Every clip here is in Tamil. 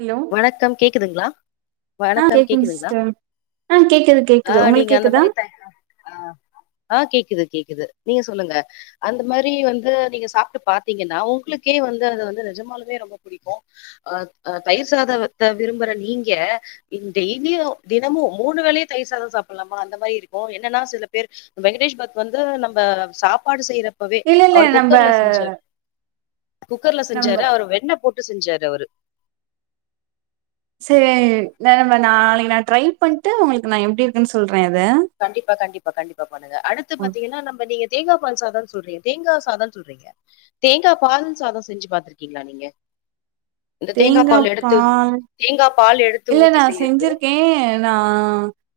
ஹலோ வணக்கம் கேக்குதுங்களா ஆ வணக்கம் கேக்குதுங் கேக்குதுங்களா சிஸ்டர் ஆ கேக்குது ஆ கேக்குது உங்களுக்கு நீங்க அந்த கேக்குதா மாதிரி [inaudible] ஆ கேக்குது கேக்குது நீங்க சொல்லுங்க அந்த மாரி வந்து நீங்க சாப்ட்டு பாத்தீங்கன்னா உங்களுக்கே வந்து அது வந்து நிஜமானாலுமே ரொம்ப பிடிக்கு அ அ தயிர் சாதத்த விரும்புற நீங்க [unintelligible] டெய்லியு தினமு மூணு வேலையு தயிர் சாதோ சாப்ட்லாமா அந்த மாதிரி இருக்கு என்னன்னா சில பேர் வெங்கடேஷ் பத் வந்து நம்ப சாப்பாடு செய்யறப் பவே இல்ல இல்ல அவர் நம்ப குக்கர்ல செஞ்சரு குக்கர்ல நம்ப செஞ்சரு அவர் வெண்ண போட் டு செஞ்சாரு அவ்ரு செரி ந நம்ம நாளைக்கி நா ட்ரை பண்ட்டு உங்களுக்கு நா எப்டி இருக்குன்னு சொல்றே அத கண்டிப்பா கண்டிப்பா கண்டிப்பா பண்ணுங்க அடுத்து பாத்தீங்கன்னா நம்ம நீங்க தேங்கா பால் சாதோனு சொல்றீங்க தேங்கா சாதோனு சொல்றீங்க தேங்கா பால்ல சாதோ செஞ்சு பாத்துருக்கீங்களா நீங்க இந்த தேங்கா பால் எடுத்து தேங்கா பால் எடுத் இல்ல நா செஞ்சிருக்கே நா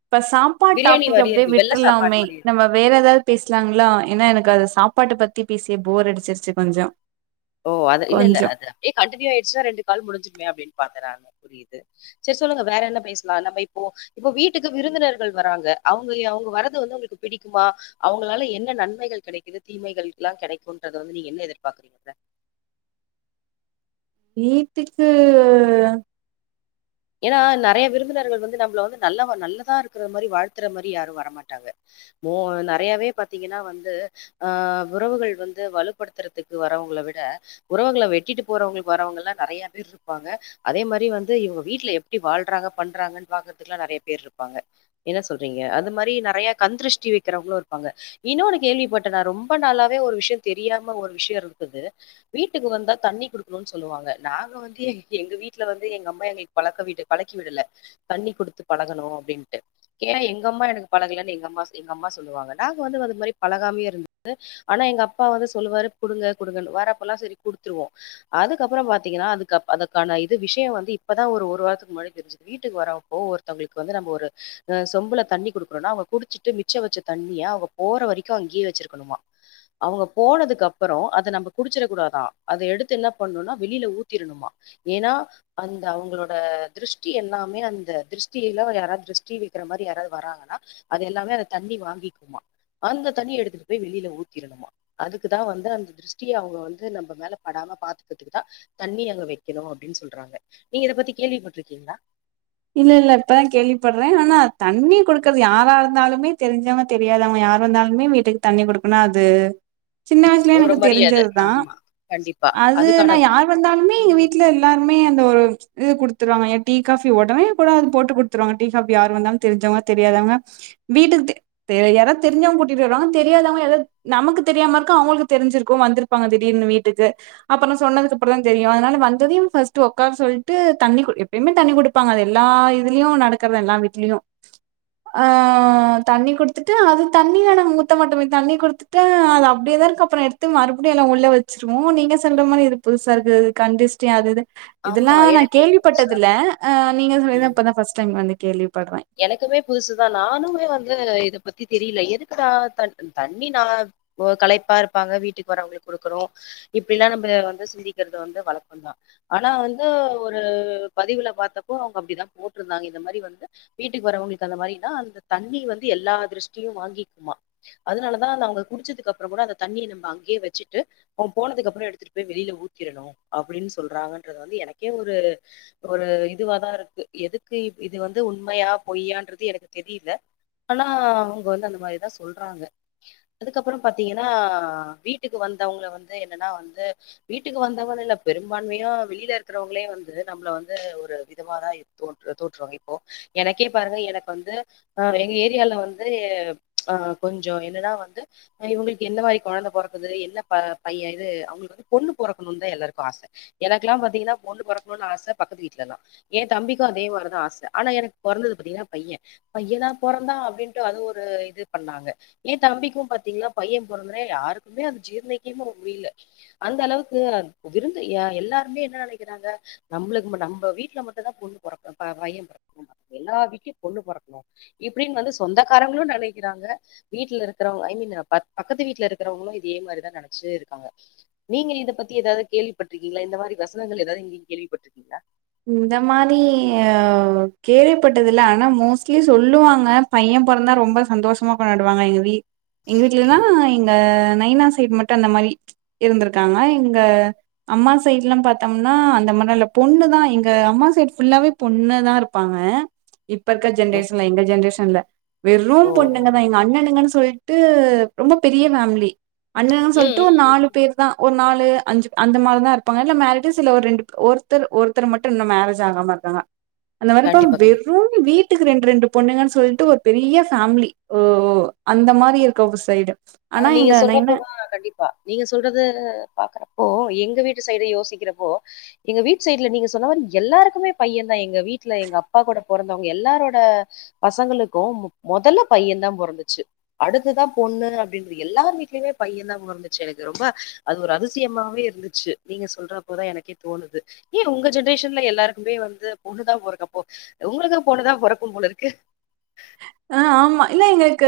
இப்ப சாப் பாட் பிரியாணி டாபிக் மாரியே அப்டியே இருக்கு. வெள்ள சாப்பாடு விட்ருலாமே மாரியே இருக்கு. நம்ம வேற ஏதாவ் பேசலாங்களா ஏன்னா எனக்கு அது சாப்பாட்ட பத்தி பேசி போர் அடிச்சிருச்சு கொஞ்சோ ஓ அது இல்ல இல்ல கொஞ்சோ அது அப்டே கண்டினியூ ஆய்டுச்சன்னா ரெண்டு கால் முடிஞ்சுடுமே அப்டின்னு பாத்தே நானு புரியு து செரி சொல்லுங்க வேற என்ன பேசலா நம்ம இப்போ இப்போ உங்க வீட்டுக்கு விருந்தினர்கள் வராங்க அவுங்களியு அவுங்க வரது வந்து உங்களுக்கு பிடிக்குமா அவுங்களால என்ன நன்மைகள் கெடைக்குது தீமைகள் எல்லா கெடைக்குன்றது வந்து நீங்க என்ன எதிர்ப்பாக்குறீங்க [inaudible] வீட்டுக்கு ஏன்னா நெறைய விருந்தினர்கள் வந்து நம்மள வந்து நல்லவா நல்லதா இருக்குற மாரி வாழ்த்துற மாரி யாரு வரமாட்டாங்க மோ நெறையாவே பாத்தீங்கன்னா வந்து அ உறவுகள் வந்து வலுப்படுத்துறதுக்கு வரவங்கள விட உறவங்கள வெட்டிட்டு போறவங்குளுக்கு வறவங்கல்லா நெறைய பேர் இருப்பாங்க அதே மாரி வந்து இவுங்க வீட்ல எப்டி வாழ்றாங்க பண்றாங்கன்னு பாக்குறக்குல்லா நெறைய பேர் இருப்பாங்க என்ன சொல்றீங்க அது மாரி நெறையா கண்திருஷ்டி வைக்கிறவங்களு இருப்பாங்க இன்னொன்னு கேள்விப்பட்டே நா ரொம்ப நாளாவே விஷ்யோ தெரியாம ஒரு விஷ்ய இருந்தது வீட்டுக்கு வந்தா தண்ணி குடுக்கணுனு சொல்லுவாங்க நாங்க வந்து எ எங்க வீட்டுல வந்து எங்க அம்மா எங்க பழக்க விட்டு பழக்கிவிடல தண்ணி குடுத்து பழகணு அப்டிண்டு ஏன்னா எங்க அம்மா எனக்கு பழகலன்னு எங்க அம்மா எங்க அம்மா சொல்லுவாங்க நாங்க வந்து அது மாரி பழகாமே இருந்துது ஆனா எங்க அப்பா வந்து சொல்லுவாரு குடுங்க குடுங்கன்னு வரப்பல்லா செரி குடுத்துருவோ அதுக்கப்பறோ பாத்தீங்கன்னா அதுக்கு அப் அதுக்கான இது விஷ்யோ வந்து இப் பதா ஒரு வாரத்துக்கு முன்னாடி தெஞ்சுது வீட்டுக்கு வரப்போ ஒருத்தவங்களுக்கு வந்து நம்ம ஒரு அ சொம்புல தண்ணி குடுறம்னா அவுங்க குடிச்சிட்டு மிச்சோ வச்ச தண்ணிய அவுங்க போற வரைக்கு அங்கேயே வச்சிருக்க காணுமா அவுங்க போனதுக்கு அப்பறோ அத நம்ப குடிச்சிட கூடாதா அத எடுத்து என்ன பண்ணணும்னா வெளியில ஊத்திற்ணுமா ஏன்னா அந் த அவுங்களோட திருஷ்டி எல்லாமே அந்த திருஷ்டியல்லா யாராது திருஷ்டி வக்கிற மாரி யாராது வராங்கன்னா அது எல்லாமே அந்த தண்ணி வாங்கிக்குமா அந்த தண்ணிய எடுத்துட்டு போய் வெளியில ஊத்திற்ணுமா அதுக்குதா வந்து அந்த திருஷ்டிய அவுங்க வந்து நம்ம மேல படாம பாத்துக்கிறதுக்கு தா தண்ணி அங்க வைக்கணு அப்டின்னு சொல்றாங்க நீங்க இத பத்தி கேள்விப்பட்டிருக்கீங்களா இல்ல இல்ல இப்பதா கேள்விப்படுறே ஆனா தண்ணி குடுக்கற்து யாரா இருந்தாலுமே தெரிஞ்சாங்க தெரியாதவாங்க யார் வந்தாலுமே வீட்டுக்கு தண்ணி குடுக்கணு அது சின்ன வய்சுலயே ஒரு எனக்கு மரியாத. தெரிஞ்சது தா ஆமா. கண்டிப்பா. அது அதுக்கான நா யார் இருந்தாலுமே எங்க வீட்ல எல்லாருமே அந்த ஒரு இது குடுத்துருவாங்க ஏ டீ கஃப் ஒடனே கூட அது போட்டு குடுத்துருவாங்க டீ காபி யார் வந்தாலும் தெரிஞ்சவங்க வீட்டுக்கு தெ யாராவ தெரி்சவங்க கூட்டிட்டு வருவாங்க தெரியாதவங்க ஏதாது நமக்கு தெரியாம இருக்க அவங்களுக்கு தெரிஞ்சிருக்கும் வந்துரு இருப்பாங்க திடீர்னு வீட்டுக்கு அப்றம் சொன்னதுக்கு அப்புற தான் தெரியும் அதனால வந்ததையு ஒக்கார் சொல்ட்டு தண்ணி குடு எப்பயுமே தண்ணி குடு ப்பாங்க அது எல்லா இதுலயும் நடக்கறது தா எல்லா வீட்லயும் ஆ தண்ணி குடுத்துட்டு அது தண்ணியான ஊத்த மட்டுமே தண்ணி குடுத்து அது அப்டியேதா இருக்கு அப்றம் எடுத்து மறுபடியும் எல்லாம் உள்ள வச்சுருவோம் நீங்க சொல்ற மாரி இது புதுசா இருக்கு கண்திஸ்டி அது இது ஆமா இதல்லாம் நா எனக்கு இது கேள்விப்பட்டது புதுசா இல்ல ஆ நீங்க சொல்லி ம். தா இப்பதா பஸ்ட் டைம் வந்து கேள்விப்படற எனக்குமே புதுசுதா நானுமே வந்து இத பத்தி தெரியல எதுக்குடா தண்ணி நான் கலைப்பா இருப்பாங்க வீட்டுக்கு வரவங்களுக்கு குடுக்கறோம் இப்டி எலாம் நம்ம வந்து சிந்திக்கிறது வந்து வழக்கம தா ஆனா வந்து ஒரு பதிவுல பாத்தப்போ அவங்க அப்டிதா போட்ருந்தாங்க இந்த மாரி வந்து வீட்டுக்கு வரறவங்களுக்கு அந்த மாரினா அந்த தண்ணி வந்து எல்லா திருஷ்டியும் வாங்கிக்குமா அதனாலதா நா அவங்க குடிச்சதுக்கு அப்றம் கூட அந்த தண்ணிய நம்ம அங்கயே வச்சுட்டு அவன் போனதுக்கப்றம் எடுத்துட்டு போய் வெளில ஊத்திடணும் அப்டின்னு சொல்றாங்கன்றது வந்து எனக்கே ஒரு ஒரு இதுவாதா இருக்கு எதுக்கு இது வந்து உண் உண்மையா பொய்யான்றது எனக்கு தெரில ஆனா அவங்க வந்து அந்த மாரிதா சொல்றாங்க அதுக்கப்புறம் பாத்தீங்கன்னா வீட்டுக்கு வந்தவங்க வந்து என்னன்னா வந்து வீட்டுக்கு வந்தவங்க இல்ல பெரும்பான்மையா வெளில இருக்கறவங்களே வந்து நம்மள வந்து ஒரு விதமாதா தோட்டு தோட்டுருவாங்க இப்போ எனக்கே பாருங்க எனக்கு வந்து ஆ எங்க ஏரியால வந்து ஆ கொஞ்ச என்னன்னா வந்து அ இவங்களுக்கு எந்த மாரி கொழந்தை பொறக்குது என்ன ப பைய இது அவங்களுக்கு வந்து பொண்ணு பொறக்கணும்னு தா எல்லாருக்கும் ஆச எனக்குல்லாம் பாத்தீங்கன்னா பொண்ணு பொறக்கணும்னு ஆச பக்கத்து வீட்டு்லதா என் தம்பிக்கும் அதே மாரிதா ஆச ஆனா எனக்கு பொறந்தது பத்தீங்கன்னா பையன் பையனா பொறந்தான் அப்டின்ட்டு அதுவும் ஒரு இது பண்ணாங்க ஏ தம்பிக்கும் பாத்தீங்கன்னா பையன் பொறந்தோன யாருக்குமே அது ஜீர்ணிக்கவே முடில அந்த அளவுக்கு விருந்து எல்லாருமே என்ன நெனைக்கறாங்க நம்ளுக்கு நம்ம வீட்டு்ல மட்டும்தா பொண்ணு பொறக்கணு பையன் பொறக்கணு எல்லா வீட்லயும் பொண்ணு பொறக்கணு இப்டின்னு வந்து சொந்தக்காரங்களும் நெனைக்கறாங்க வீட்ல இருக்கிறவங்க ஐ மீன் பக்கத்து வீட்ல இருக்கறவங்களும் இதே மாரிதா நெனச்சுட்டே இருக்காங்க நீங்க இத பத்தி ஏதாது கேள்விப்பட்ருக்கீங்களா இந்த மாதிரி வசனங்கள் ஏதாது நீங்க கேள்விப்பட்ருக்கீங்களா இந்த மாரி கேள்விப்பட்டதுல ஆனா மோஸ்ட்லி சொல்லுவாங்க பையன் பொறந்தா ரொம்ப சந்தோஷமா கொண்டாடுவாங்க எங்க வீட்லாம் எங்க வீட்லன்னா எங்க நைனாஸ் சைடு மட்டு அந்த மாறி இருந்துருக்காங்க எங்க அம்மா சைட்லாம் பாத்தோம்னா அந்த மார் இல்ல பொண்ணு தா எங்க அம்மா சைடு் புஃபுல்லாவே பொண்ணு தா இருப்பாங்க இப்ப இருக்கற ஓ ஜென்ரேஷன்ல எங்க ஜென்ரேஷன்ல வெறும் ஓ பொண்ணுங்கதான் வெறும் பொண்ணுங்க தா எங்க அண்ணனுங்கன்னு சொல்லிட்டு ரொம்ப பெரிய ஃபேமிலி அண்ணனுன்னு ம் சொல்ட்டு ம் ஒரு ம் நாலு பேர் ஒரு நாலு அஞ்சு அந்த மார் தா இருப்பாங்க இல்ல மேரிடு ரெண்டு ஒருத்தர் ஒருத்தர் ஒருத்தரு மட்டு இன்னும் மேரேஜ் ஆகாம இருக்காங்க அந்த மாறி தான்‌ கண்டிப்பா கண்டிப்பா வெறும் வீட்டுக்கு ரெண்டு ரெண்டு பொண்ணுங்க சொல்ட்டு ஒரு பெரிய பேமிலி அந்த மாறி இருக்க ஒரு சைடு ஆ ஆனா நீங்க எங்க நைனா சொல்றப்ப வா‌ கண்டிப்பா நீங்க சொல்றத பாக்கறப்போ எங்க வீட்டு சைடு யோசிக்கறப்போ எங்க வீட் சைட்ல நீங்க சொன்ன மாறி எல்லாருக்குமே பையன் தா எங்க வீட்ல எங்க அப்பா கூட பொறந்தவங்க எல்லாரோட பசங்களுக்கும் மொதல்ல பையன் தா பொறந்துச்சு அடுத்துதா பொண்ணு அப் பின்பு எல்லார் வீட்லயுமே பைய தா பொறந்துச்சு எனக்கு ரொம்ப அது ஒரு அதிசியமாவே இருந்துச்சு நீங்க சொல்ற போதா எனக்கே தோணுது ஏ உங்க ஜென்ரேஷன்ல எல்லாருக்குமே வந்து பொண்ணுதா போறக்குப்போ‌‍ உங்களுக்கு பொண்ணு தா பொறக்கு போல இருக்கு ஆ ஆமா இல்ல எங்களுக்கு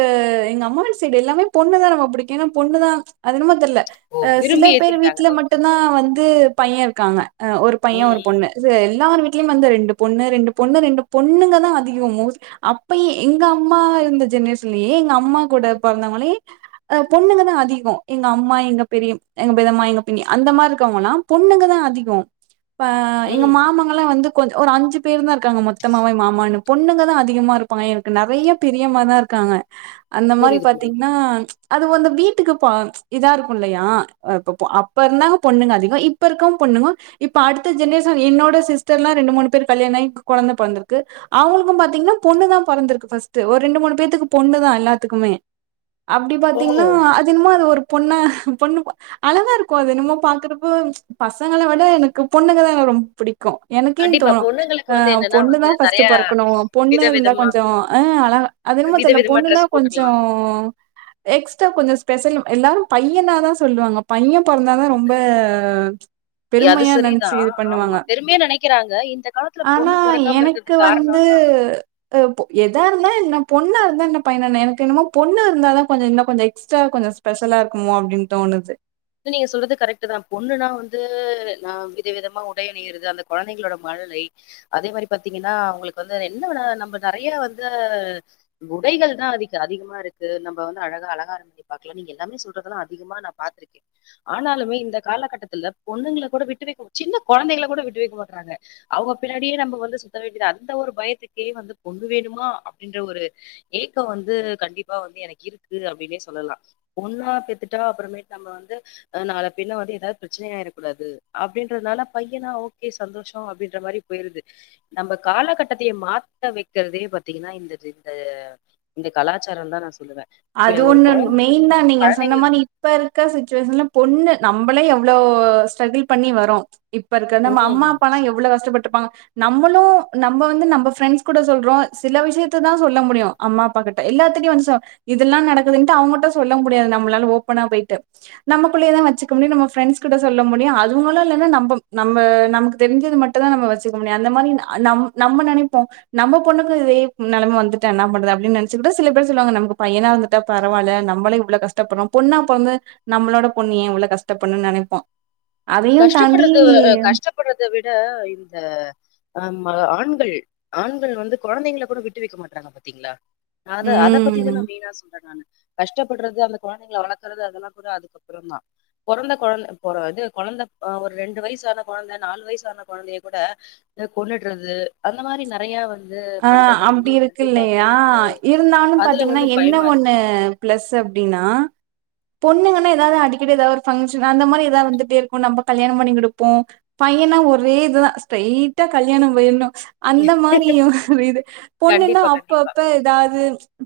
எங்க அம்மாவோட சைடு எல்லாமே பொண்ணு தா ரொம்ப பிடிக்கு ஏனா பொண்ணுதா அது என்னமோ தெர்ல அ சில விரும்பி பேர் ஏத்துக்கிட்டாங்க. வீட்ல மட்டுதா வந்து பைய இருக்காங்க அ ஒரு பைய ம், ஒரு பொண்ணு இது எல்லார வீட்லயு வந்து ரெண்டு பொண்ணு ரெண்டு பொண்ணு ரெண்டு பொண்ணுங்க தா அதிகோ மோஸ் அப்பயே எங்க அம்மா இருந்த ஜென்ரேஷன்லயே எங்க அம்மா கூட பொறந்தங்களே ஆ பொண்ணுங்கதா அதிகோ எங்க அம்மா எங்க பெரிய எங்க பெதம்மா எங்க பிண்ணி அந்த மாரி இருக்கங்கன்னா பொண்ணுங்க தா அதிகோ ஆ ம், எங்க ம். மாமா இவங்களா வந்து கொஞ்சோ ஒரு அஞ்சு பேர் தா இருக்காங்க மொத்தமாவே மாமானு பொண்ணுங்க தா அதிகமா இருப்பாங்க நெறைய பெரியமா தா இருக்காங்க அந்த மாரி புரியுது, புரியுது. பாத்தீங்கன்னா அது வந்து வீட்டுக்கு பா இதா இருக்கு இல்லையா இப்ப அப்ப இருந்தாங்க பொண்ணுங்க அதிகோ இப்ப இருக்கவு பொண்ணுங்க இப்ப அடுத்த ஜென்ரேஷன் என்னோட சிஸ்டர்ல்லா ரெண்டு மூணு பேர் கல்யாணம் ஆகி கொழந்த பொறந்துருக்கு அவங்களுக்கு பாத்தீங்கன்னா பொண்ணு தா பொறந்திருக்கு ஃபஸ்ட்டு ஒரு ரெண்டு மூணு பேத்துக்கு பொண்ணு தா எல்லாத்துக்குமே அப்டி பாத்தீங்கன்னா ஓ! தின்னமோ அது ஒரு பொண்ணா பொண்ணு பாத் அழகா இருக்கு அது என்னமோ பாக்குறப்ப பசங்கள விட எனக்கு பொண்ணுங்கதா எனக்கு ரொம் புடிக்கு எனக்கே கண்டிப்பா தோணு பொண்ணுங்களுக்கு ஆ வந்து என்னன்னா பொண்ணு வந்து தா நெறைய ஃபர்ஸ்ட்டு பொறக்கணு பொண்ணு இருந்தா விதவிதமா கொஞ்சோ ஆ அழகா அது என்னமோ தெர்ல விதவிதமா பொண்ணுன்னா ட்ரெஸ் கொஞ்சோ போட்டுக்கலாம். ம் எக்ஸ்டா கொஞ்சோ ஸ்பெஷல் எல்லாரு பையனாதா சொல்லுவாங்க பைய பொறந்தாதா ரொம்ப அது பெருமையா சரிதா நெனச்சு இது ஆமா பண்ணுவாங்க பெருமையா நெனைக்கிறாங்க இந்த காலத்துல பொண்ணு பொறக்காம இருக்கிறது க்கு வந்து அ பொ எதா இருந்தா என்ன பொண்ணா இருந்தா என்ன பையனா எனக்கு என்னமோ பொண்ணு இருந்தா தா கொஞ்சோ இன்னு கொஞ்சோ எக்ஸ்ட்ரா கொஞ்சோ ஸ்பெஷலா இருக்குமோ அப்டின்னு தோணுது நீங்க சொல்றது கரெக்ட் தா பொண்ணுன்னா வந்து நா வித விதமா உடை அணையிறது அந்த கொழந்தைங்களோட மழலை அதே மாரி பாத்தீங்கன்னா அவுங்களுக்கு வந்து என்னான நம்ப நெறையா வந்து உடைகள் தா அதிக அதிகமா இருக்கு நம்ப வந்து அழகா அழங்காரம் பாக்கலா நீங்க எல்லாமே சொல்றதெல்லா அதிகமா நா பாத்திருக்கே ஆனாலுமே இந்த காலகட்டத்துல பொண்ணுங்கள கூட விட்டு வைக்க சின்ன குழந்தைங்கள கூட விட்டு வைக்க மாட்றாங்க அவுங்க பின்னாடியே நம்ப வந்து சுத்த வேண்டியது அந்த ஒரு பயத்துக்கே வந்து பொண்ணு வேணுமா அப்டின்ற ஒரு ஏக்கம் வந்து கண்டிப்பா வந்து எனக்கு இருக்கு அப்டின்னே சொல்லலா பொண்ணா பெத்துட்டா அப்புறமே நம்ப வந்து ஆ நால பிண்ண வந்து ஏதாவது பிரச்சனையாயிரக் கூடாது அப்டின்றதுனால பையனா ஓகே சந்தோஷோ அப்டின்ற மாரி போயிருது நம்ப காலகட்டத்தையே மாத்த வைக்கிறதே பாத்தீங்கன்னா இந்த இந்த இந்த கலாச்சாரம் தா நா சொல்லுவே அது ஒண்ணு மெயின் தா நீங்க சொன்ன மாரி இப்ப இருக்க சுச்சுவேஷன்ல பொண்ணு நம்பளே எவ்ளோ ஸ்டிரக்குள் பண்ணி வரோ இப்ப இருக்க நம்ம ம். அம்மா அப்பாலா எவ்ளோ கஷ்டப்பட்டுப்பாங்க நம்பளு நம்ப வந்து நம்ப ஃப்ரெண்ட்ஸ் கூட சொல்றோ சில விஷயத்த தா சொல்ல முடியு அம்மா அப்பாக்கிட்ட எல்லாத்திட்டயு வந்து சொ இதெல்லா நடக்குதுன்ட்டு அவுங்கட்ட சொல்ல முடியாது நம்மளால ஓப்பனா போயிட்டு நம்மக்குள்ளயேதா வச்சுக்க முடியு நம்ம பிரெண்டஸ்கிட்ட சொல்ல முடியும அங்களு இல்லன்னா நம்பம் நம்ப நமக்கு தெரிஞ்சது மட் டுதா நம்ம வச்சுக்கணும் அந்த மாரி நம் நம்ம நனைப்போம் நம்ம பொண்ணுக்கு இதே நெலம வந்துட்டா என்னாப் பண்றது அப்டின் நனைச்சுக்கிட்டு சில பேர் சொல்வாங்க நம்ப பையனாருந்துட்டா பரவாயில்ல நம்பளே இவ்ளோ கஷ்டப்பறோம் பொண்ணா பொறந்து நம்மளோட பொண்ணு ய இவ்ளோ கஷ்டப்பண்னு நனைப்போம் அதையும் தாண்டி பட்றத விட இந்த ஆமா ஆண்கள் ஆண்கள் வந்து கொழ்ந்தைங்கள கொட விட்டு வைக்க மாட்றாங்க பாத்தீங்களா அத அதப் பத்தி ம் தான மெய்னா சொல்ற நானு கஷ்டப்பட்றது அந்த கொழந்தைகள வளர்க்கறது அதெல்லா கொட அதுக்கப்புறம் தான் பொறந்த கொழந்த பொற இது கொழந்த ஆ ஒரு ரெண்டு வயசான கொழந்த நாலு வயசான கொழந்தைய கொட த கொண்னுடறது அந்த மாரி நறையா வந் ஆ அப்டி இருக்கு இல்லயா இருந்தாலும் அதுல பாத்தீங்கன்னா வந்து என்ன பயமா இருக்கு. ஒண்ணு பிளஸ் அப்டீன்னா பொண்ணுங்கன்னா ஏதாது அடிக்கடி எதாவொரு ஃப்ங்ஷனு அந்த மாரி ஏதாது வந்துட்டே இருக்கும் நம்ப கல்யானோ பண்ணி குடுப்போம் பையன்னா ஒரே இதுதா ஸ்டிரைட்டா கல்யாணம் பேய்ணு அந்த மாரியும் இது பொண்ணுன்னா கண்டிப்பா, கண்டிப்பா. அப்பப்ப ஏதாது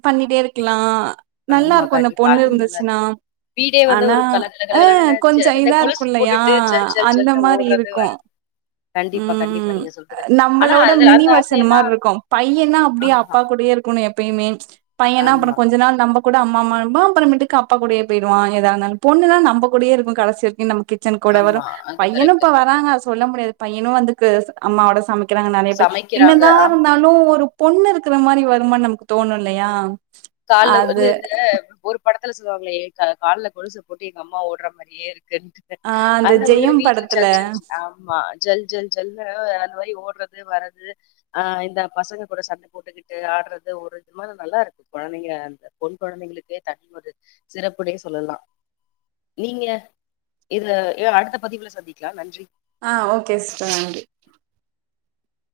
பண்ணிட்டேருக்கலா ஆமா, நல்லாருக்கும் இன்ன கண்டிப்பா. பொண்ணு அதுவும் நல்லா இருக்கு. இருந்ச்சுன்னா வீடே வந்து ஆனா ஒரு கல கல ஆ கலகலன்னு ஜ கொஞ்ச இந்த இதா கொலுசு இருக்குல்லையா போட்டுட்டு ஜல் ஜல் அந்த ஜல்ன்னு மாரி ஓடுறது வ இருக்கும் கண்டிப்பா, உம் கண்டிப்பா ம் நீங்க சொல்றது. ஆனா நம்மளோட அது அந்த ஆசையெல்லாம் மினிவர்சன்மாருக் கும் பையன்னா அப்டியே ஆமா, அப்பா கூடயே இருக்கணும் எப்பயுமே பையன்ன ஆமா, அப்பறம் கொஞ்ச நாள் நம்ப கூட அம்மா மாரி தான் அப்பறமேட்டுக்கு அப்பா கூடையே போயிடுவான் எதா இருந்தாலும் பொண்ணுதா நம்ப கூடயே இருக்கும் கடைசி வரைக்கு நம்ம கிட் ச்சன் கூட வரு ஆமா. அது பையனும் கரெக்ட்டு இப்ப தான். வராங்க சொல்ல முடியாது பையனும் வந்துக்கு அம்மாவோட சமைக் கிறாங்க நறையா பேர் சமைக்கிறாங்க என்னதான் ஆமா இருந்தாலும் ஒரு பொண்ணு இருக்குற மாரி வருமான் நமக்கு தோணும் இல்லயா கால்ல வந்து இந்த ஒருப் படத்துல சொல்லுவாங்களே ஏ க கால்ல கொழுச போட்டு எங்க அம்மா ஓட்ற மாரியே இருக்குன்ட்டு டு ஆ அந்த ஒரு ஜெயம் வீட்ல ஜல் படத்துல ஜல் ஜி ஆம் மா ஜல் ஜல் ஜல்னு அது மாரி ஓட்றது வறது அ இந்த பசங்க கொட சண்ட போட்டுக்கிட்டு ஆட்றது ஒரு இது மா நல்லாருக்கு கொழந்தைங்க அந்த பொன் கொழந்தைங்களுக்கே தனி ஒரு சிறப்புனே சொல்லலா நீங்க இதுல ஏ அடுத்த பதிவுல சந்திக்கலா நன்றி ஆஹ் ஓகே சிஸ்டர் நன்றி